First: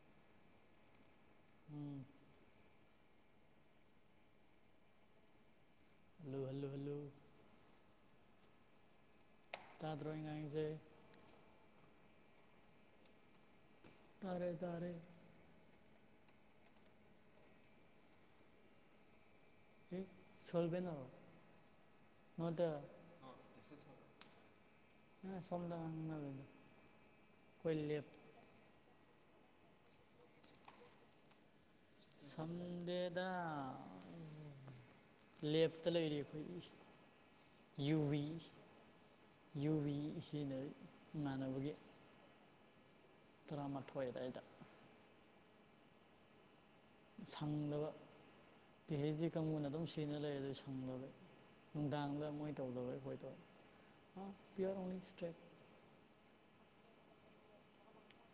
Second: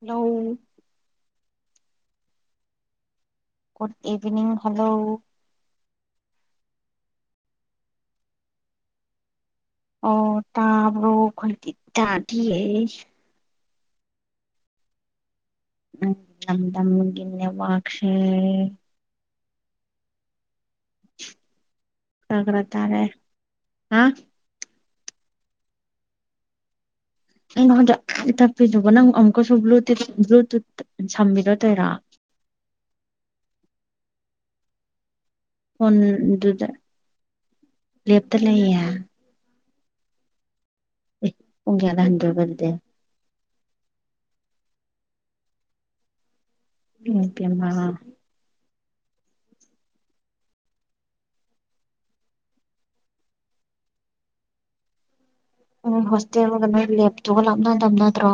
ꯅꯧ ꯎꯝ good evening hello hello hello hello ꯇꯥꯗ꯭ꯔꯣ ꯑꯩ ꯑꯣ ꯉꯥꯡꯉꯤꯁꯦ ꯇꯥꯕ꯭ꯔꯣ ꯑꯩꯈꯣꯏꯗꯤ ꯇꯥꯗꯤꯌꯦ ꯇꯥꯔꯦ ꯇꯥꯔꯦ ꯎꯝ ꯅꯝꯗꯝꯅꯤꯒꯤ ꯅꯦꯠꯋꯥꯛꯁꯦ ꯍꯦ ꯊꯣꯏꯕꯤꯅꯣ ꯈꯔꯥ-ꯈꯔꯥ ꯇꯥꯔꯦ ꯑ ꯅꯪꯅ ꯁꯣꯝꯗ ꯉꯥꯡꯅꯕꯩꯗꯣ ꯑꯩꯉꯣꯟꯗ ꯌꯥꯝ ꯇꯞꯄꯤꯗꯨꯕꯨ ꯅꯪ ꯑꯃꯨꯛꯀꯁꯨ ꯕ꯭ꯂꯨꯇꯤꯞ ꯕ꯭ꯂꯨꯇꯨꯠ ꯁꯝꯕꯤꯗꯣ ꯇꯣꯏꯔꯣ ꯁꯝꯗꯦꯗ ꯂꯦꯞꯇ ꯂꯩꯔꯤ ꯐꯣꯟꯗꯨꯗ ꯑꯩꯈꯣꯏꯒꯤ ꯌꯨꯕꯤ ꯂꯦꯞꯇ ꯂꯩꯌꯦ ꯌꯨꯚꯤ ꯁꯤꯖꯤꯟꯅꯔꯤ ꯏ ꯄꯨꯡ ꯀꯌꯥꯗ ꯍꯟꯗꯣꯏꯕ ꯑꯗꯨꯗꯤ ꯇꯔꯥꯃꯥꯊꯣꯏ ꯑꯗꯥꯏꯗ ꯏꯃꯥ ꯁꯪꯗꯕ ꯄꯤ ꯍꯦꯁꯇꯤ ꯀꯥꯡꯕꯨꯅ ꯑꯗꯨꯝ ꯁꯤꯖꯤꯟꯅ ꯂꯩꯂꯦꯗ ꯁꯪꯗꯕꯩ ꯅꯨꯡꯗꯥꯡꯗ ꯃꯣꯏ ꯇꯧꯗꯕꯣꯏ ꯑꯩꯈꯣꯏ ꯇꯧꯋꯦ ꯄꯤꯌꯔ ꯑꯣꯡꯂꯤ ꯁꯇ꯭ꯔꯦꯇ ꯅꯪ ꯍꯣꯁꯇꯦꯜꯒ ꯅꯣꯏ ꯂꯦꯞꯇꯨꯒ ꯂꯥꯞꯅꯗꯝꯅꯠꯗ꯭ꯔꯣ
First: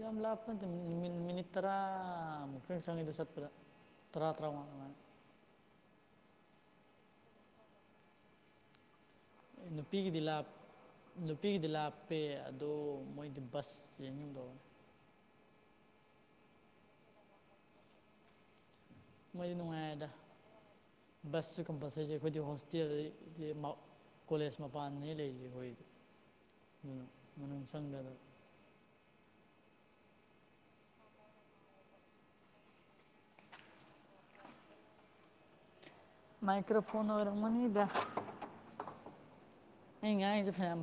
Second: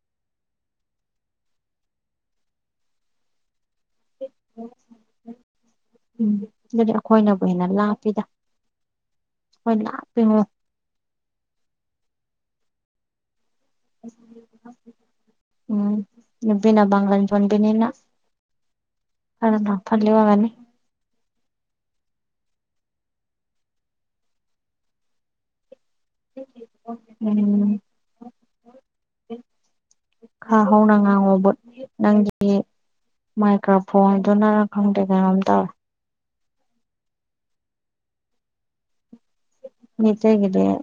ꯌꯥꯝ ꯂꯥꯞꯄ ꯅꯠꯇꯦ ꯃꯤꯅꯤꯠ ꯃꯤꯅꯤꯠ ꯇꯔꯥꯃꯨꯛ ꯈꯔ ꯆꯪꯉꯦ ꯑꯗꯨ ꯆꯠꯄꯗ ꯇꯔꯥ ꯇꯔꯥꯉꯥ ꯑꯗꯨꯃꯥꯏꯅ ꯎꯝ ꯑꯗꯨꯗꯤ ꯑꯩꯈꯣꯏꯅꯕꯨ ꯍꯦꯟꯅ ꯂꯥꯞꯄꯤꯗ ꯑꯦ ꯑꯩꯈꯣꯏ ꯅꯨꯄꯤꯒꯤꯗꯤ ꯂꯥꯞꯄꯤꯉꯣ ꯂꯥꯞ ꯅꯨꯄꯤꯒꯤꯗꯤ ꯂꯥꯞꯄꯦ ꯑꯗꯣ ꯃꯣꯏꯗꯤ ꯕꯁ [unintelligible] ꯎꯝ ꯅꯨꯄꯤꯅ ꯄꯥꯡꯒꯟ ꯁꯣꯟꯕꯤꯅꯤꯅ ꯃꯣꯏꯗꯤ ꯅꯨꯡꯉꯥꯏ ꯌꯦꯗ ꯑꯣꯏꯔꯝꯒꯅꯤ ꯕꯁꯁꯨ ꯀꯝꯄꯜꯁꯔꯤ ꯑꯩꯈꯣꯏꯗꯤ ꯍꯣꯁꯇꯦꯜꯗꯤ [unintelligible] ꯀꯣꯂꯦꯖ ꯃꯄꯥꯟ ꯗꯅꯤ ꯂꯩꯔꯤꯁꯤ ꯑꯩꯈꯣꯏꯗꯤ ꯃꯅꯨꯡ ꯆꯪꯗꯗꯅ ꯈꯥ ꯍꯧꯅꯥꯉꯥꯉꯣ ꯕꯨꯠ ꯅꯪꯒꯤꯌꯦ ꯃꯥꯏꯀ꯭ꯔꯣꯐꯣꯟꯗꯨ ꯅꯪꯔ ꯈꯪꯗꯦ ꯀꯩꯅꯣꯝ ꯇꯧꯋꯦ ꯃꯥꯏꯀ꯭ꯔꯐꯣꯟ ꯑꯣꯏꯔꯝꯒ ꯅꯤꯗ ꯑꯩꯅ ꯉꯥꯡꯏꯁꯦ ꯃꯤꯇꯩꯒꯤꯗꯤ ꯐꯅ ꯌꯥꯝ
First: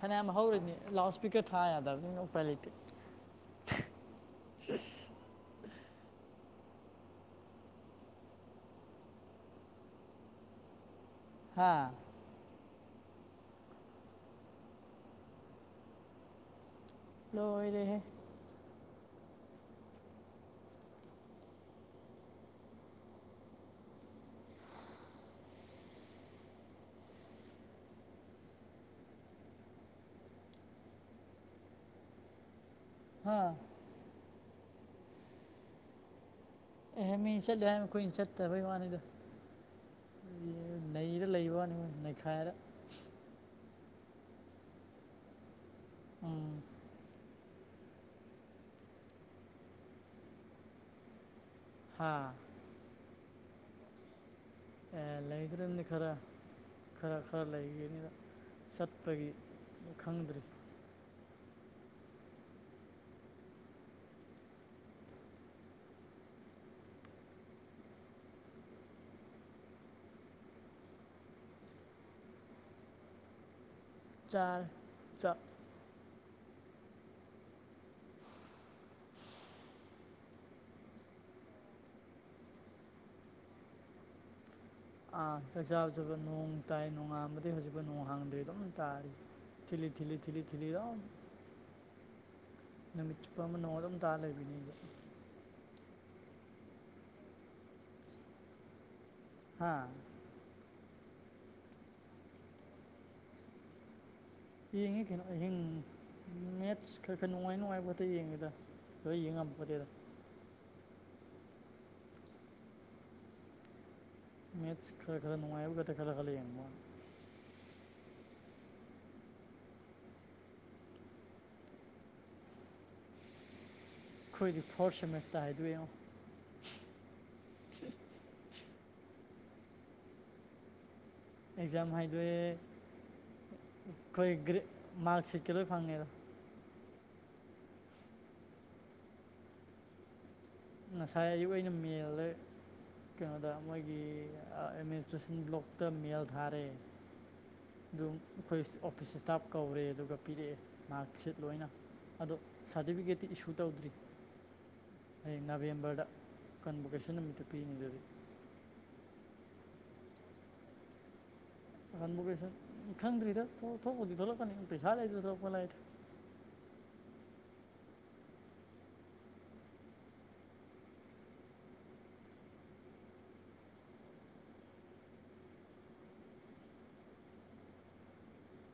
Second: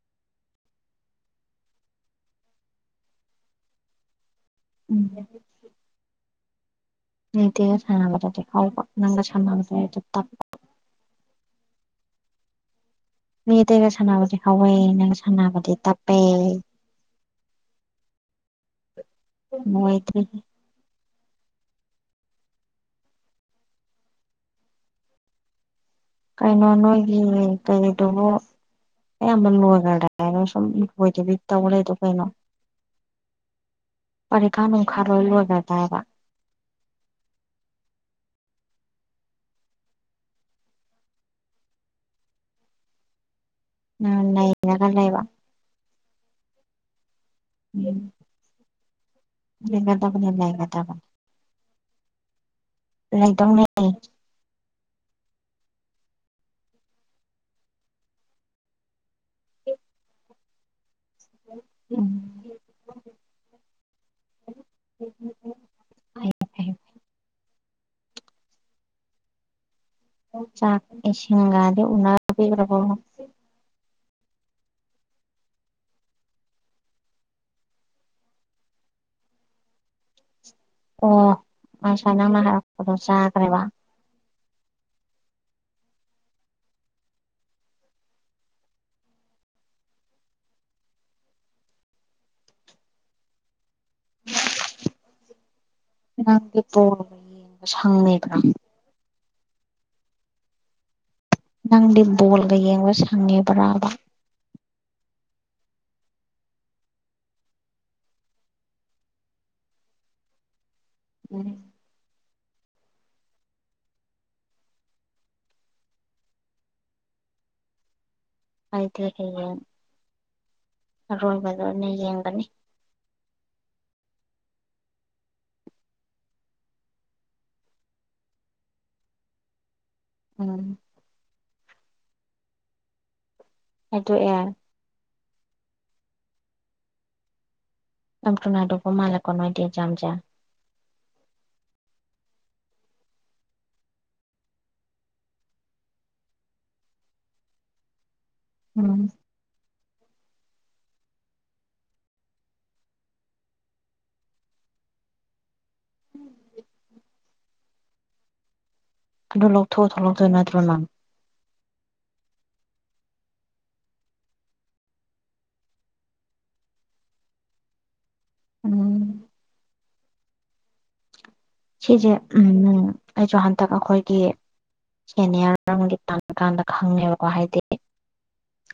ꯐꯅꯌꯥꯝ ꯍꯧꯔꯅꯤ ꯂꯥꯎꯠ ꯏꯁꯄꯤꯀꯔ ꯊꯥ ꯌꯥꯗꯕꯅꯤꯅ ꯎꯄꯥꯏ ꯂꯩꯇꯦ [unintelligible] ꯃꯤ ꯑꯇꯩ ꯁꯥꯅꯕꯗꯗꯤ ꯍꯧꯕ ꯅꯪꯒ ꯁꯥꯅꯕꯗꯗꯤ ꯇꯞꯄ ꯍꯥꯥ ꯃꯤ ꯑꯇꯩꯒ ꯁꯥꯟꯅꯕꯗꯤ ꯍꯧꯋꯦ ꯅꯪꯒ ꯁꯥꯟꯅꯕꯗꯤ ꯇꯞꯄꯦ ꯂꯣꯏꯔꯦꯍꯦ ꯂꯣꯏꯗ꯭ꯔꯦꯍꯦ ꯀꯩꯅꯣ ꯅꯣꯏꯒꯤ ꯀꯩꯅꯣꯗꯨꯕꯨ ꯑꯌꯥꯝꯕ ꯂꯣꯏꯈ꯭ꯔꯗ꯭ꯔꯥ ꯁꯨꯝ ꯂꯣꯏꯗꯕꯤ ꯇꯧ ꯂꯩꯔꯤꯗꯨꯕꯨ ꯀꯩꯅꯣ ꯍꯥꯥ ꯄꯔꯤꯈꯥ ꯅꯨꯡꯈꯥ ꯂꯣꯏ ꯂꯣꯏꯒ꯭ꯔꯗꯥꯏꯕ ꯑꯦꯍ ꯃꯤ ꯆꯠꯂꯨ ꯍꯥꯏ ꯑꯩꯈꯣꯏꯅ ꯆꯠꯇꯕꯩ ꯋꯥꯅꯤꯗꯣ ꯅꯩꯔ ꯂꯩꯕꯩ ꯋꯥꯅꯤ ꯅꯩꯈꯥꯏꯔ ꯎꯝ ꯅꯩꯔꯒ ꯂꯩꯩꯕ ꯎꯝ ꯎꯝ ꯂꯩꯒꯗꯕꯅꯤ ꯂꯩꯒꯗꯕ ꯍꯥꯥ ꯂꯩꯗꯧꯅꯦ ꯑꯦ ꯂꯩꯗꯧꯔꯤꯝꯅꯤ ꯈꯔ ꯈꯔ ꯈꯔ ꯂꯩꯒꯅꯤꯗ ꯆꯠꯄꯒꯤ ꯈꯪꯗ꯭ꯔꯤ ꯎꯝ ꯐꯩ ꯐꯩ ꯆꯥꯛ ꯏꯁꯤꯟꯒꯥꯗꯤ ꯎꯅꯕꯤꯔꯕꯣ ꯆꯥꯔꯦ ꯆꯥꯛ ꯑꯣ ꯉꯁꯥꯏ ꯅꯪꯅ ꯍꯥꯏꯔꯛꯄꯗꯣ ꯆꯥꯈ꯭ꯔꯦꯕ ꯑꯥ ꯆꯥꯛꯆꯥꯥꯕ ꯆꯠꯄ ꯅꯣꯡ ꯇꯥꯏ ꯅꯣꯡꯉꯥꯝꯕꯗꯩ ꯍꯧꯖꯤꯛꯄꯨ ꯅꯣꯡ ꯍꯥꯡꯗ꯭ꯔꯤ ꯑꯗꯨꯝ ꯇꯥꯔꯤ ꯊꯤꯂꯤ ꯊꯤꯂꯤ ꯊꯤꯂꯤ ꯊꯤꯂꯤ ꯑꯗꯨꯝ ꯅꯨꯃꯤꯠ ꯆꯨꯞꯄ ꯑꯃ ꯅꯣꯡ ꯑꯗꯨꯝ ꯇꯥ ꯂꯩꯕꯤꯅꯤꯕ ꯅꯪꯗꯤ ꯕꯣꯜ ꯌꯦꯡꯕ ꯁꯪꯏꯕ꯭ꯔ ꯍꯥꯥ ꯅꯪꯗꯤ ꯕꯣꯜꯒ ꯌꯦꯡꯕ ꯁꯪꯉꯤꯕ꯭ꯔꯕ ꯌꯦꯡꯉꯤ ꯀꯩꯅꯣ ꯑꯍꯤꯡ ꯃꯦꯠꯁ ꯈꯔ ꯈꯔ ꯅꯨꯡꯉꯥꯏ ꯅꯨꯡꯉꯥꯏꯕ ꯈꯦꯛꯇ ꯌꯦꯡꯉꯤꯗ ꯂꯣꯏ ꯌꯦꯡ ꯉꯝꯄꯣꯟꯇꯦꯗ ꯎꯝ ꯃꯦꯠꯁ ꯈꯔ ꯈꯔ ꯅꯨꯡꯉꯥꯏꯕ ꯈꯛꯇ ꯈꯜꯂ ꯈꯜꯂ ꯌꯦꯡꯕ ꯋꯥꯅꯤ [unintelligible] ꯑꯔꯣꯏꯕꯗ ꯑꯣꯏꯅ ꯌꯦꯡꯒꯅꯤ ꯑꯩꯈꯣꯏꯗꯤ ꯐꯣꯔꯠ ꯁꯦꯃꯦꯁꯇꯔ ꯍꯥꯏꯗꯣꯏ ꯑꯦꯉꯣ ꯎꯝ ꯑꯦꯛꯖꯥꯝ ꯍꯥꯏꯗꯣꯏꯑꯦ ꯑꯩꯈꯣꯏ ꯍꯥꯏꯗꯣꯛꯑꯦ ꯒ꯭ꯔꯦ ꯃꯥꯔꯛ ꯁꯤꯠꯀꯤ ꯂꯣꯏ ꯐꯪꯉꯦꯗ ꯌꯥꯝ ꯊꯨꯅ ꯍꯥꯏꯗꯣꯛ ꯃꯥꯜꯂꯤꯀꯣ ꯅꯣꯏꯗꯤ ꯑꯦꯛꯖꯥꯝꯁꯦ ꯉꯁꯥꯏ ꯑꯌꯨꯛ ꯑꯩꯅ ꯃꯦꯜꯂ ꯀꯩꯅꯣꯗ ꯃꯣꯏꯒꯤ ꯑꯥ ꯑꯦꯗꯃꯤꯅꯤꯁꯇ꯭ꯔꯦꯁꯟ ꯕ꯭ꯂꯣꯛꯇ ꯃꯦꯜ ꯊꯥꯔꯦ ꯑꯗꯨꯝ ꯑꯩꯈꯣꯏ ꯎꯝ ꯑꯣꯐꯤꯁ ꯏꯁ꯭ꯇꯥꯞ ꯀꯧꯔꯦ ꯑꯗꯨꯒ ꯄꯤꯔꯛꯑꯦ ꯃꯥꯔꯛꯁꯤꯠ ꯂꯣꯏꯅ ꯑꯗꯣ ꯁꯥꯔꯇꯤꯐꯤꯀꯦꯠꯇꯤ ꯏꯁꯨ ꯇꯧꯗ꯭ꯔꯤ ꯍꯌꯦꯡ ꯅꯕꯦꯝꯕꯔꯗ ꯀꯟ ꯚꯣꯀꯦꯁꯟ ꯅꯨꯃꯤꯠꯇ ꯄꯤꯅꯤ ꯑꯗꯨꯗꯤ ꯑꯗꯨ ꯂꯧꯊꯣꯛꯑ ꯊꯣꯛꯂꯛꯇꯣꯏ ꯅꯠꯇ꯭ꯔꯣ ꯅꯪ ꯀꯟꯕꯣꯀꯦꯁꯟ ꯈꯪꯗ꯭ꯔꯤꯗ ꯊꯣꯛꯂꯄꯗꯤ ꯊꯣꯛꯂꯛꯀꯅꯤ ꯄꯩꯁꯥ ꯂꯩꯔꯗꯤ ꯊꯣꯛꯂꯛꯄ ꯂꯥꯏꯗ ꯎꯝ ꯁꯤꯁꯦ ꯎꯝ ꯎꯝ ꯑꯩꯁꯨ ꯍꯟꯗꯛ ꯑꯩꯈꯣꯏꯒꯤ ꯁꯦꯅꯤꯌꯔ ꯑꯃꯒꯤ ꯇꯝꯀꯥꯟꯗ ꯈꯪꯉꯦꯕꯀꯣ ꯍꯥꯏꯗꯤ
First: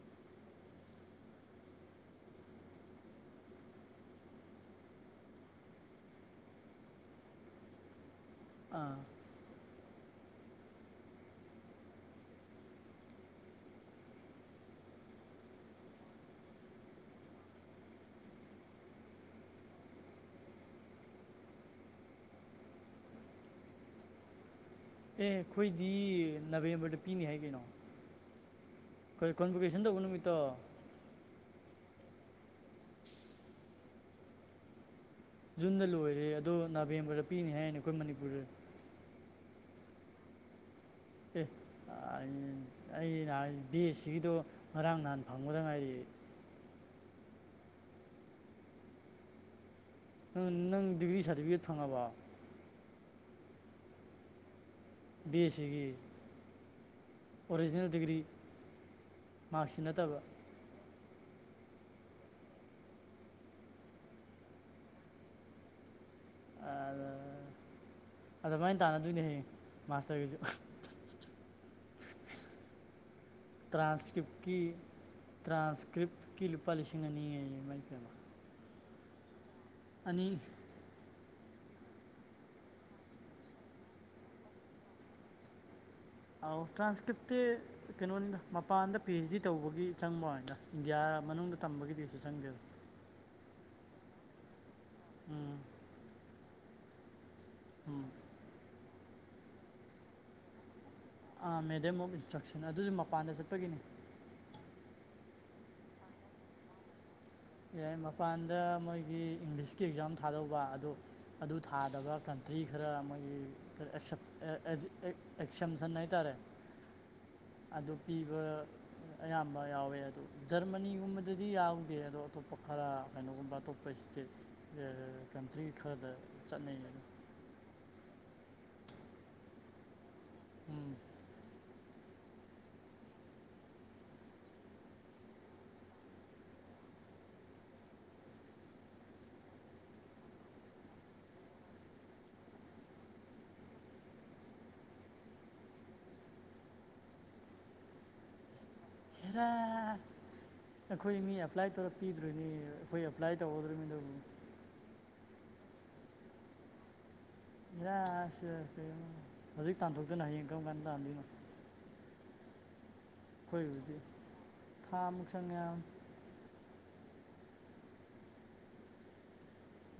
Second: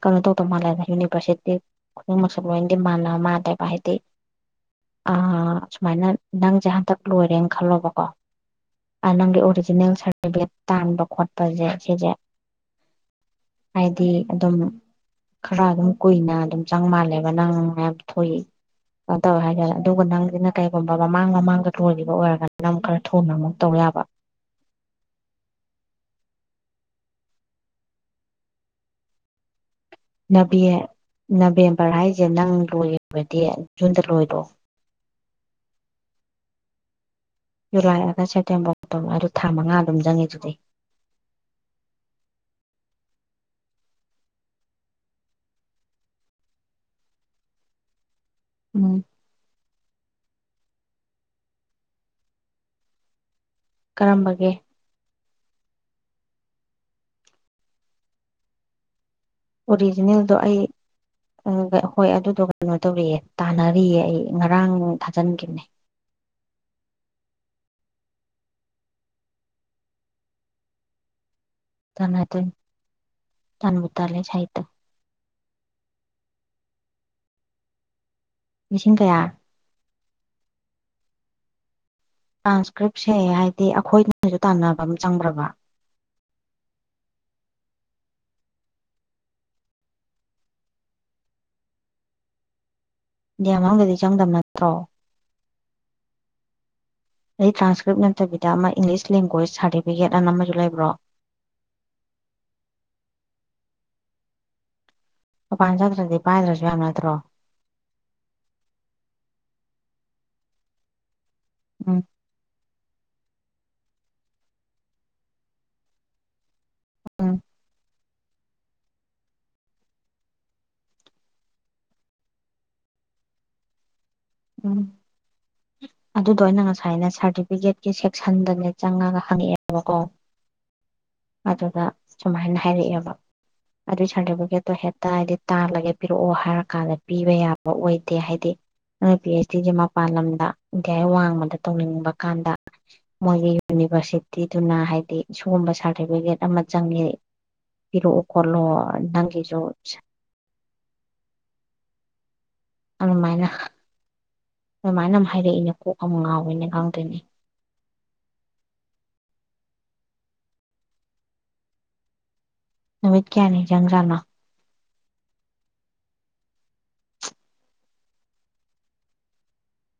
ꯀꯩꯅꯣ ꯇꯧꯗ ꯃꯥꯥꯜꯂꯦ ꯌꯨꯅꯤꯚ꯭ꯔꯁꯤꯇꯤ ꯈꯨꯗꯤꯛꯃꯛꯁꯨ ꯂꯣꯏꯟꯗꯤ ꯃꯥꯟꯅ ꯃꯥꯜꯂꯦ ꯍꯥꯏꯗꯤ ꯑꯥ ꯁꯨꯃꯥꯏꯅ ꯅꯪꯁꯦ ꯍꯟꯗꯛ ꯂꯣꯏꯔꯦꯅ ꯈꯜꯂꯣꯕꯀꯣ ꯑꯥ ꯅꯪꯒꯤ ꯑꯣꯔꯤ ꯑꯣꯔꯤꯖꯤꯅꯦꯜ ꯁꯥꯔꯇꯤꯐꯤꯀꯦꯠ ꯇꯥꯟꯕ ꯈꯣꯠꯄꯁꯦ ꯁꯤꯁꯦ ꯍꯥꯏꯗꯤ ꯑꯗꯨꯝ ꯈꯔ ꯑꯗꯨꯝ ꯀꯨꯏꯅ ꯑꯗꯨꯝ ꯆꯪ ꯃꯥꯜꯂꯦꯕ ꯅꯪ ꯌꯥꯝ ꯊꯨꯏ ꯇꯧꯋꯦ ꯍꯥꯏꯇꯔꯦ ꯑꯗꯨꯒ ꯅꯪꯁꯤꯅ ꯀꯩꯒꯨꯝꯕ ꯃꯃꯥꯡ ꯃꯃꯥꯡꯗ ꯂꯣꯏꯒꯤꯕ ꯑꯣꯏꯔꯒꯅ ꯂꯝ ꯈꯔ ꯊꯨꯅ ꯑꯃꯨꯛ ꯇꯧ ꯌꯥꯕ ꯑꯦ ꯑꯩꯈꯣꯏꯗꯤ ꯅꯕꯦꯝꯕꯔꯗ ꯄꯤꯅꯤ ꯍꯥꯏ ꯀꯩꯅꯣ ꯀꯦ ꯀꯣꯟꯕꯣꯀꯦꯟ ꯇꯧꯕ ꯅꯨꯃꯤꯠ ꯅꯕꯦ ꯅꯕꯦꯝꯕꯔ ꯍꯥꯏꯁꯦ ꯅꯪ ꯂꯣꯏꯕꯗꯤ ꯖꯨꯟꯗ ꯂꯣꯏꯔꯣ ꯖꯨꯟꯗ ꯂꯣꯏꯔꯦ ꯑꯗꯣ ꯅꯕꯦꯝꯕꯔꯗ ꯄꯤꯅꯤ ꯍꯥꯏꯔꯤꯅꯦ ꯑꯩꯈꯣꯏ ꯃꯅꯤꯄꯨꯔꯗ ꯇꯧꯔꯣ ꯑꯗꯨ ꯊꯥ ꯃꯉꯥ ꯑꯗꯨꯝ ꯆꯪꯉꯤꯗꯨꯗꯤ ꯑꯦ [unintelligible] ꯑꯩꯅ ꯍꯥꯏ ꯕꯤ꯬ ꯑꯦꯁ ꯁꯤꯒꯤꯗꯣ ꯉꯔꯥꯡ ꯅꯍꯥꯟ ꯐꯪꯕꯗ ꯉꯥꯏꯔꯤ ꯎꯝ ꯅꯪ ꯗꯤꯒ꯭ꯔꯤ ꯁꯥꯔꯇꯤꯐꯤꯀꯦꯠ ꯐꯪꯉꯕꯣ ꯀꯔꯝꯕꯒꯤ ꯕꯤ꯬ ꯑꯦꯁ ꯁꯤꯒꯤ ꯑꯣꯔꯤꯖꯤꯅꯦꯜ ꯗꯤꯒ꯭ꯔꯤ ꯃꯥꯔꯛꯁꯤ ꯅꯠꯇꯕ ꯑꯣꯔꯤꯖꯤꯅꯦꯜꯗꯣ ꯑꯩ ꯑꯈꯣꯏ ꯑꯗꯨꯗꯣ ꯀꯩꯅꯣ ꯇꯧꯔꯤꯌꯦ ꯇꯥꯟꯅꯔꯤꯌꯦ ꯑꯩ ꯉꯔꯥꯡ ꯊꯥꯖꯤꯟꯒꯤꯝꯅꯦ ꯑꯥ ꯑꯗꯨꯃꯥꯏꯅ ꯇꯥꯟꯅꯗꯣꯏꯅꯦ ꯍꯌꯦꯡ ꯃꯥꯁꯇ꯭ꯔꯒꯤꯁꯨ ꯇꯥꯟꯅꯗꯣꯏꯅꯤ ꯇꯥꯟꯕꯨ ꯇꯥꯜꯂꯦ ꯇ꯭ꯔꯥꯟꯁꯀꯤꯞꯀꯤ ꯁꯥꯍꯤꯠꯇꯣ ꯇ꯭ꯔꯥꯟꯁꯀ꯭ꯔꯤꯞꯀꯤ ꯂꯨꯄꯥ ꯂꯤꯁꯤꯡ ꯑꯅꯤ ꯍꯥꯏꯌꯦ ꯏꯃꯥꯏ ꯄꯦꯝꯃꯥ ꯂꯤꯁꯤꯡ ꯀꯌꯥ ꯑꯅꯤ ꯇ꯭ꯔꯥꯟꯁꯀ꯭ꯔꯤꯞꯁꯦ ꯍꯥꯏꯗꯤ ꯑꯩꯈꯣꯏꯗꯅꯁꯨ ꯇꯥꯟꯅꯕ ꯑꯝ ꯆꯪꯕ꯭ꯔꯕ ꯑꯧ ꯇ꯭ꯔꯥꯟꯁꯀꯤꯞꯇꯤ ꯀꯩꯅꯣꯅꯤꯗ ꯃꯄꯥꯟꯗ ꯄꯤ꯬ꯑꯩꯩꯆ꯬ ꯗꯤ ꯇꯧꯕꯒꯤ ꯆꯪꯕ ꯋꯥꯅꯤꯗ ꯏꯟꯗꯤꯌꯥ ꯃꯅꯨꯡꯗ ꯇꯝꯕꯒꯤꯗꯤ ꯀꯩꯁꯨ ꯆꯪꯗꯦꯕ ꯏꯟꯗꯤꯌꯥ ꯃꯅꯨꯡꯗꯗꯤ ꯆꯪꯗꯝ ꯅꯠꯇ꯭ꯔꯣ ꯎꯝ ꯑꯗꯩ ꯇ꯭ꯔꯥꯟꯁꯀ꯭ꯔꯤꯞ ꯎꯝ ꯅꯠꯇꯕꯤꯗ ꯑꯃꯥ ꯏꯪꯂꯤꯁ ꯂꯦꯡꯒ꯭ꯋꯦꯁ ꯁꯥꯔꯇꯤꯐꯤꯀꯦꯠꯅ ꯑꯃꯁꯨ ꯂꯩꯕ꯭ꯔꯣ ꯑꯥ ꯃꯦꯗꯝ ꯑꯣꯐ ꯏꯟꯁꯇ꯭ꯔꯛꯁꯟ ꯑꯗꯨꯁꯨ ꯃꯄꯥꯟꯗ ꯆꯠꯄꯒꯤꯅꯤ ꯄꯥꯟ ꯆꯥꯠꯇ꯭ꯔꯗꯤ ꯄꯥꯏꯗ꯭ꯔꯁꯨ ꯌꯥꯕ ꯅꯠꯇ꯭ꯔꯣ ꯌꯥꯏ ꯃꯄꯥꯟꯗ ꯃꯣꯏꯒꯤ ꯏꯪꯂꯤꯁꯀꯤ ꯑꯦꯛꯖꯥꯝ ꯊꯥꯗꯧꯕ ꯑꯗꯨ ꯑꯗꯨ ꯎꯝ ꯊꯥꯗꯕ ꯀꯟ ꯆꯍꯤ ꯈꯔ ꯃꯣꯏꯒꯤ [inaudible] ꯑꯦꯛꯁꯦꯝꯁꯟ ꯍꯥꯏꯇꯥꯔꯦ ꯎꯝ ꯑꯗꯨ ꯄꯤꯕ ꯑꯌꯥꯝꯕ ꯌꯥꯎꯋꯦ ꯑꯗꯣ ꯖꯔꯃꯅꯤꯒꯨꯝꯕꯗꯗꯤ ꯌꯥꯎꯗꯦ ꯑꯗꯣ ꯑꯇꯣꯞꯄ ꯈꯔ ꯀꯩꯅꯣꯒꯨꯝꯕ ꯑꯇꯣꯞꯄ ꯏꯁꯇꯦꯠ ꯎꯝ ꯀꯟꯇ꯭ꯔꯤ ꯈꯔꯗ ꯆꯠꯅꯩ ꯑꯗꯨꯝ ꯇꯤꯀꯦꯠꯀꯤ ꯁꯦꯛꯁꯟꯗꯅꯦ ꯆꯪꯉꯒ ꯍꯪꯉꯛꯑꯦꯕꯀꯣ ꯎꯝ ꯑꯗꯨꯗ ꯁꯨꯃꯥꯏꯅ ꯍꯥꯏꯔꯛꯑꯦꯕ ꯑꯗꯨꯏ ꯁꯥꯔꯇꯤꯐꯤꯀꯦꯠꯇꯣ ꯍꯦꯛꯇ ꯍꯥꯏꯗꯤ ꯇꯥꯜꯂꯒꯦ ꯄꯤꯔꯛꯑꯣ ꯍꯥꯏꯔ ꯀꯥꯟꯗ ꯄꯤꯕ ꯌꯥꯕ ꯑꯣꯏꯗꯦ ꯍꯥꯏꯗꯤ ꯑꯗꯨ ꯄꯤ ꯑꯩꯆ ꯗꯤꯁꯦ ꯃꯄꯥꯟ ꯂꯝꯗ ꯏꯟꯗꯤꯌꯥꯏ ꯋꯥꯡꯃꯗ ꯇꯧꯅꯤꯡꯕ ꯀꯥꯟꯗ ꯃꯣꯏꯒꯤ ꯌꯨꯅꯤꯚꯔꯁꯤꯇꯤꯗꯨꯅ ꯍꯥꯏꯗꯤ ꯁꯤꯒꯨꯝꯕ ꯁꯥꯔꯇꯤꯐꯤꯀꯦꯠ ꯑꯃ ꯆꯪꯉꯤ ꯄꯤꯔꯛꯑꯣ ꯈꯣꯠꯂꯣ ꯍꯦꯔꯥ ꯅꯪꯒꯤꯁꯨ ꯑꯩꯈꯣꯏꯅꯤ ꯑꯦꯄ꯭ꯂꯥꯏ ꯇꯧꯔ ꯄꯤꯗ꯭ꯔꯣꯏꯅꯦ ꯑꯩꯈꯣꯏ ꯑꯦꯄ꯭ꯂꯥꯏ ꯑꯗꯨꯃꯥꯏꯅ [unintelligible] ꯑꯗꯨꯃꯥꯏꯅ ꯑꯃ ꯍꯥꯏꯔꯛꯏꯅꯦ ꯀꯣꯛ ꯑꯃ ꯉꯥꯎꯋꯤꯅꯦ ꯈꯪꯗꯦꯅꯦ ꯏꯔꯥꯁꯤ ꯀꯩꯅꯣ ꯍꯧꯖꯤꯛ ꯇꯥꯟꯊꯣꯛꯇꯅ ꯍꯌꯦꯡ ꯀꯔꯝ ꯀꯥꯟꯗ ꯇꯥꯟꯗꯣꯏꯅꯣ [inaudible] ꯀꯌꯥꯅꯤ ꯍꯣꯏ ꯍꯧꯖꯤꯛꯇꯤ ꯆꯪꯖꯥꯠꯅꯣ ꯊꯥꯃꯨꯛ ꯆꯪꯉꯦ ꯍꯥꯏꯕꯅꯤ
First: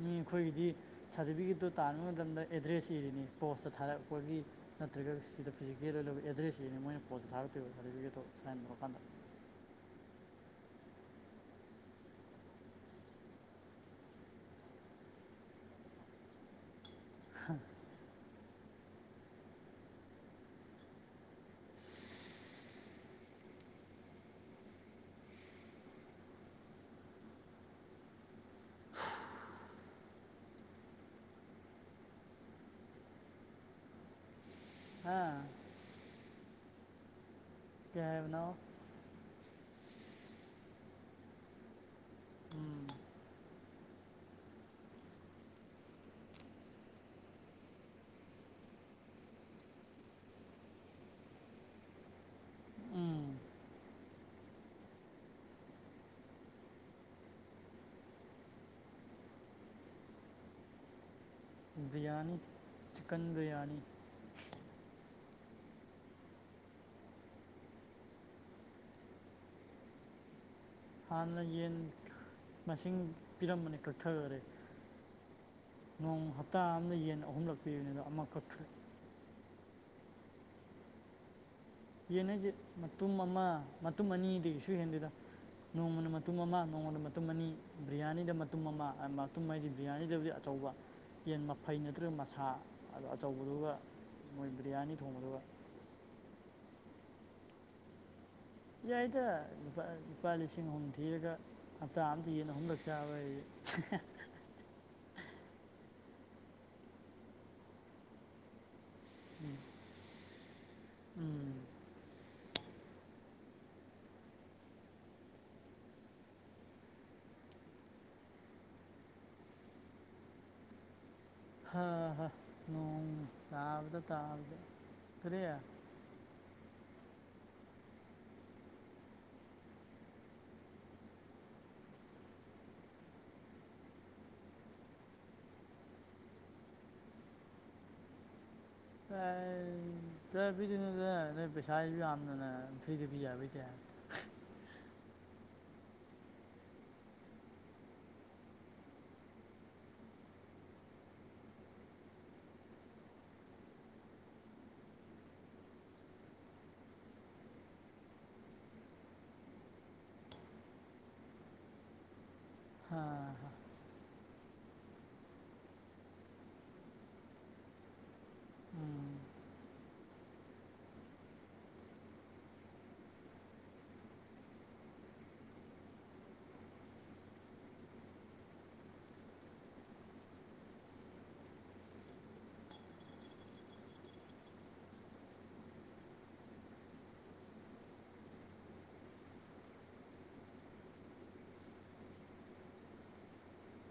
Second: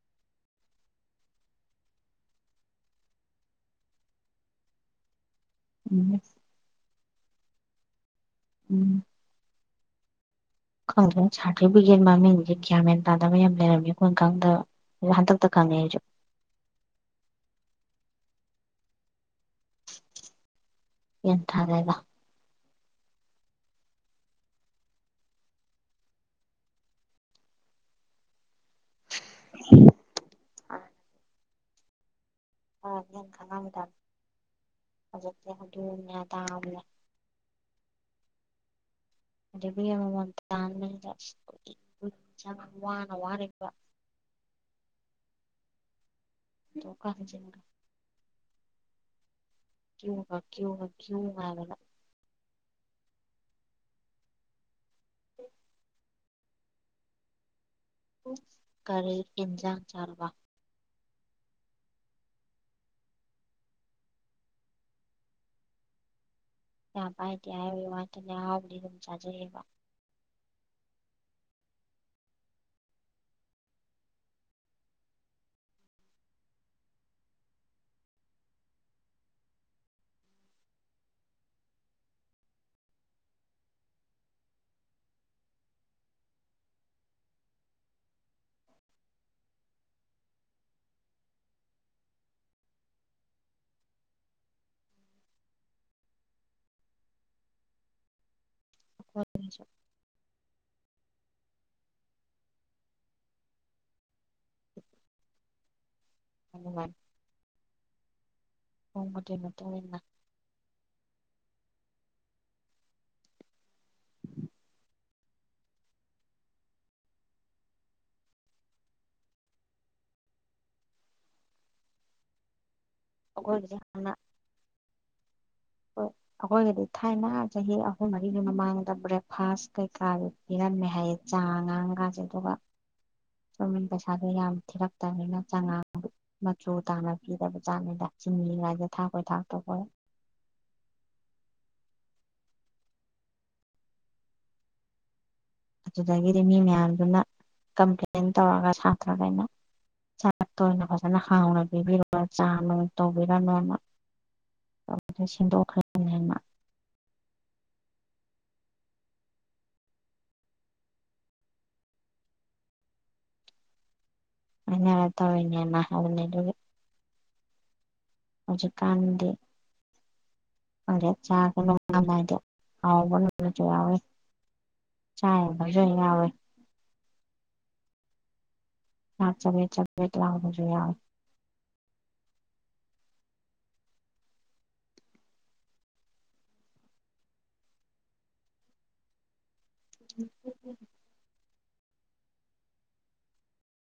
ꯃꯤ ꯑꯩꯈꯣꯏꯒꯤꯗꯤ ꯁꯥꯔꯇꯤꯐꯤꯀꯦꯠꯇꯣ ꯇꯥꯟꯕ ꯃꯇꯝꯗ ꯑꯦꯗ꯭ꯔꯦꯁ ꯏꯔꯤꯅꯤ ꯄꯣꯁꯇ ꯊꯥꯔꯛꯄꯒꯤ ꯅꯠꯇ꯭ꯔꯒ ꯁꯤꯗ ꯐꯤꯖꯤꯀꯦꯜꯗ ꯎꯝ ꯂꯧꯕ ꯑꯦꯗ꯭ꯔꯦꯁꯁꯤꯡ ꯃꯣꯏ ꯄꯣꯁꯇ ꯊꯥꯔꯛꯇꯣꯏꯕ ꯁꯥꯔꯇꯐꯤꯀꯦꯠꯇꯣ ꯁꯥꯏꯟ ꯎꯝ ꯇꯧꯔꯀꯥꯟꯗ ꯈꯪꯗꯦ ꯁꯥꯔꯇꯤꯐꯤꯀꯦꯠ ꯃꯃꯤꯡꯁꯦ ꯒ꯭ꯌꯥꯟ ꯃꯦꯟ ꯇꯥꯗꯕ ꯌꯥꯝ ꯂꯩꯔꯝꯃꯤ ꯑꯩꯈꯣꯏꯟ ꯈꯪꯗꯕ ꯍꯟꯇꯛꯇ ꯈꯪꯉꯦ ꯑꯩꯁꯨ [unintelligible] ꯌꯦꯟ [unintelligible] [unintelligible] ꯐꯔꯅꯤꯅ ꯈꯪꯉꯝꯒꯗꯕ ꯍꯥ ꯍꯧꯖꯤꯛꯇꯤ ꯑꯗꯨꯅꯦ ꯑꯗꯥꯅꯦ ꯀꯩ ꯍꯥꯏꯕꯅꯣ [inaudible] ꯎꯝ ꯋꯥꯅ ꯋꯥꯔꯤ [unintelligible] [unintelligible] ꯀ꯭ꯌꯨꯕ ꯀ꯭ꯌꯨꯕ ꯀ꯭ꯌꯨ ꯃꯥꯜꯂꯦꯕ ꯎꯝ ꯀꯔꯤ ꯏꯟꯖꯥꯡ ꯆꯥꯕ ꯕꯤꯔꯌꯥꯅꯤ ꯆꯤꯀꯟ ꯕꯤꯔꯌꯥꯅꯤ ꯄꯩꯁꯥ ꯄꯥꯏꯇꯤ ꯍꯥꯏꯕꯩ ꯋꯥꯇꯅꯦ ꯑꯍꯥꯎꯕꯗꯤ ꯑꯗꯨꯝ ꯆꯥꯖꯔꯤꯕ ꯍꯥꯟꯅ ꯌꯦꯟ ꯃꯁꯤꯡ ꯄꯤꯔꯝꯕꯅꯤ ꯀꯛꯊꯈꯔꯦ ꯅꯣꯡ ꯍꯞꯇꯥ ꯑꯃꯗ ꯌꯦꯟ ꯑꯍꯨꯝꯂꯛ ꯄꯤꯕꯅꯤ ꯑꯗꯣ ꯑꯃ ꯀꯛꯊ ꯌꯦꯟ ꯍꯥꯏꯁꯦ ꯃꯇꯨꯝ ꯑꯃ ꯃꯇꯨꯝ ꯑꯅꯤꯗꯒꯤꯁꯨ ꯍꯦꯟꯗꯦꯗ ꯅꯣꯡꯃꯅ ꯃꯇꯨꯝ ꯑꯃ ꯅꯣꯡꯃꯗ ꯃꯇꯨꯝ ꯑꯅꯤ ꯕꯤꯔꯌꯥꯅꯤꯗ ꯃꯇꯨꯝ ꯑꯃ ꯃꯇꯨꯝ ꯍꯥꯏꯗꯤ ꯕꯤꯔꯌꯥꯅꯤꯗꯕꯨꯗꯤ ꯑꯆꯧꯕ ꯌꯦꯟ ꯃꯐꯩ ꯅꯠꯇ꯭ꯔꯒ ꯃꯁꯥ ꯑꯗꯣ ꯑꯆꯧꯕꯗꯨꯒ ꯃꯣꯏ ꯕꯤꯔꯌꯥꯅꯤ ꯊꯣꯡꯕꯗꯨꯒ ꯌꯥꯏꯗ [unintelligible] ꯂꯨꯄꯥ ꯂꯤꯁꯤꯡ ꯑꯍꯨꯝ ꯊꯤꯔꯒ ꯍꯞꯇꯥ ꯑꯝꯗ ꯌꯦꯟ ꯑꯍꯨꯝꯂꯛ ꯆꯥꯕ ꯍꯥꯏꯖꯤ ꯅꯨꯉꯥꯏ [unintelligible] ꯎꯝ ꯃꯇꯨꯡ ꯏꯟꯅ ꯎꯝ ꯍ ꯍ ꯅꯣꯡ ꯑꯩꯈꯣꯏꯒꯤꯗꯤ ꯇꯥꯕꯗ ꯇꯥꯕꯗ ꯀꯔꯤ ꯍꯣꯏ ꯑꯩꯈꯣꯏꯒꯤꯗꯤ ꯊꯥꯏꯅ ꯆꯍꯤ ꯑꯍꯨꯝ ꯃꯔꯤꯒꯤ ꯃꯃꯥꯡꯗ ꯕ꯭ꯔꯦꯛꯐꯥꯁ ꯀꯩꯀꯥꯒꯤ ꯄꯤꯔꯝꯃꯦ ꯍꯥꯏꯌꯦ ꯆꯥ ꯉꯥꯡꯀꯥꯁꯦ ꯑꯗꯨꯒ [unintelligible] ꯄꯩꯁꯥꯗꯣ ꯌꯥꯝ ꯊꯤꯔꯛꯇꯝꯅꯤꯅ ꯆꯉꯥꯡ ꯃꯆꯨ ꯇꯥꯟꯅ ꯄꯤꯔꯕ ꯆꯥꯛꯅꯤꯗ [unintelligible] [unintelligible] ꯑꯗꯨꯗꯒꯤꯗꯤ ꯃꯤ ꯃꯌꯥꯝꯗꯨꯅ ꯀꯝꯄ꯭ꯂꯦꯟ ꯇꯧꯔꯒ ꯁꯥꯇ꯭ꯔꯒꯩꯅ ꯆꯥꯛꯇ ꯑꯣꯏꯅ ꯐꯖꯅ ꯍꯥꯎꯅ ꯄꯤꯕꯤꯔꯣ ꯆꯥꯅꯨꯡ ꯇꯧꯕꯤꯔꯅꯣꯅ [unintelligible] ꯁꯤꯟꯗꯣꯛꯈꯔꯦ [unintelligible] [unintelligible] ꯍꯥꯏꯅꯔ ꯇꯧꯔꯤꯅꯦꯅ ꯍꯥꯏꯕꯅꯦ ꯑꯗꯨꯒꯤ ꯎꯝ ꯍꯧꯖꯤꯛꯀꯥꯟꯗꯤ [unintelligible] ꯆꯥ ꯒ ꯅꯣꯡꯗꯝ ꯅꯥꯏꯗꯦ [unintelligible] [unintelligible] ꯆꯥꯛ ꯆꯕꯦꯠ ꯆꯕꯦꯠ ꯂꯥꯎꯕꯥꯁꯨ ꯌꯥꯎꯋꯦ [unintelligible]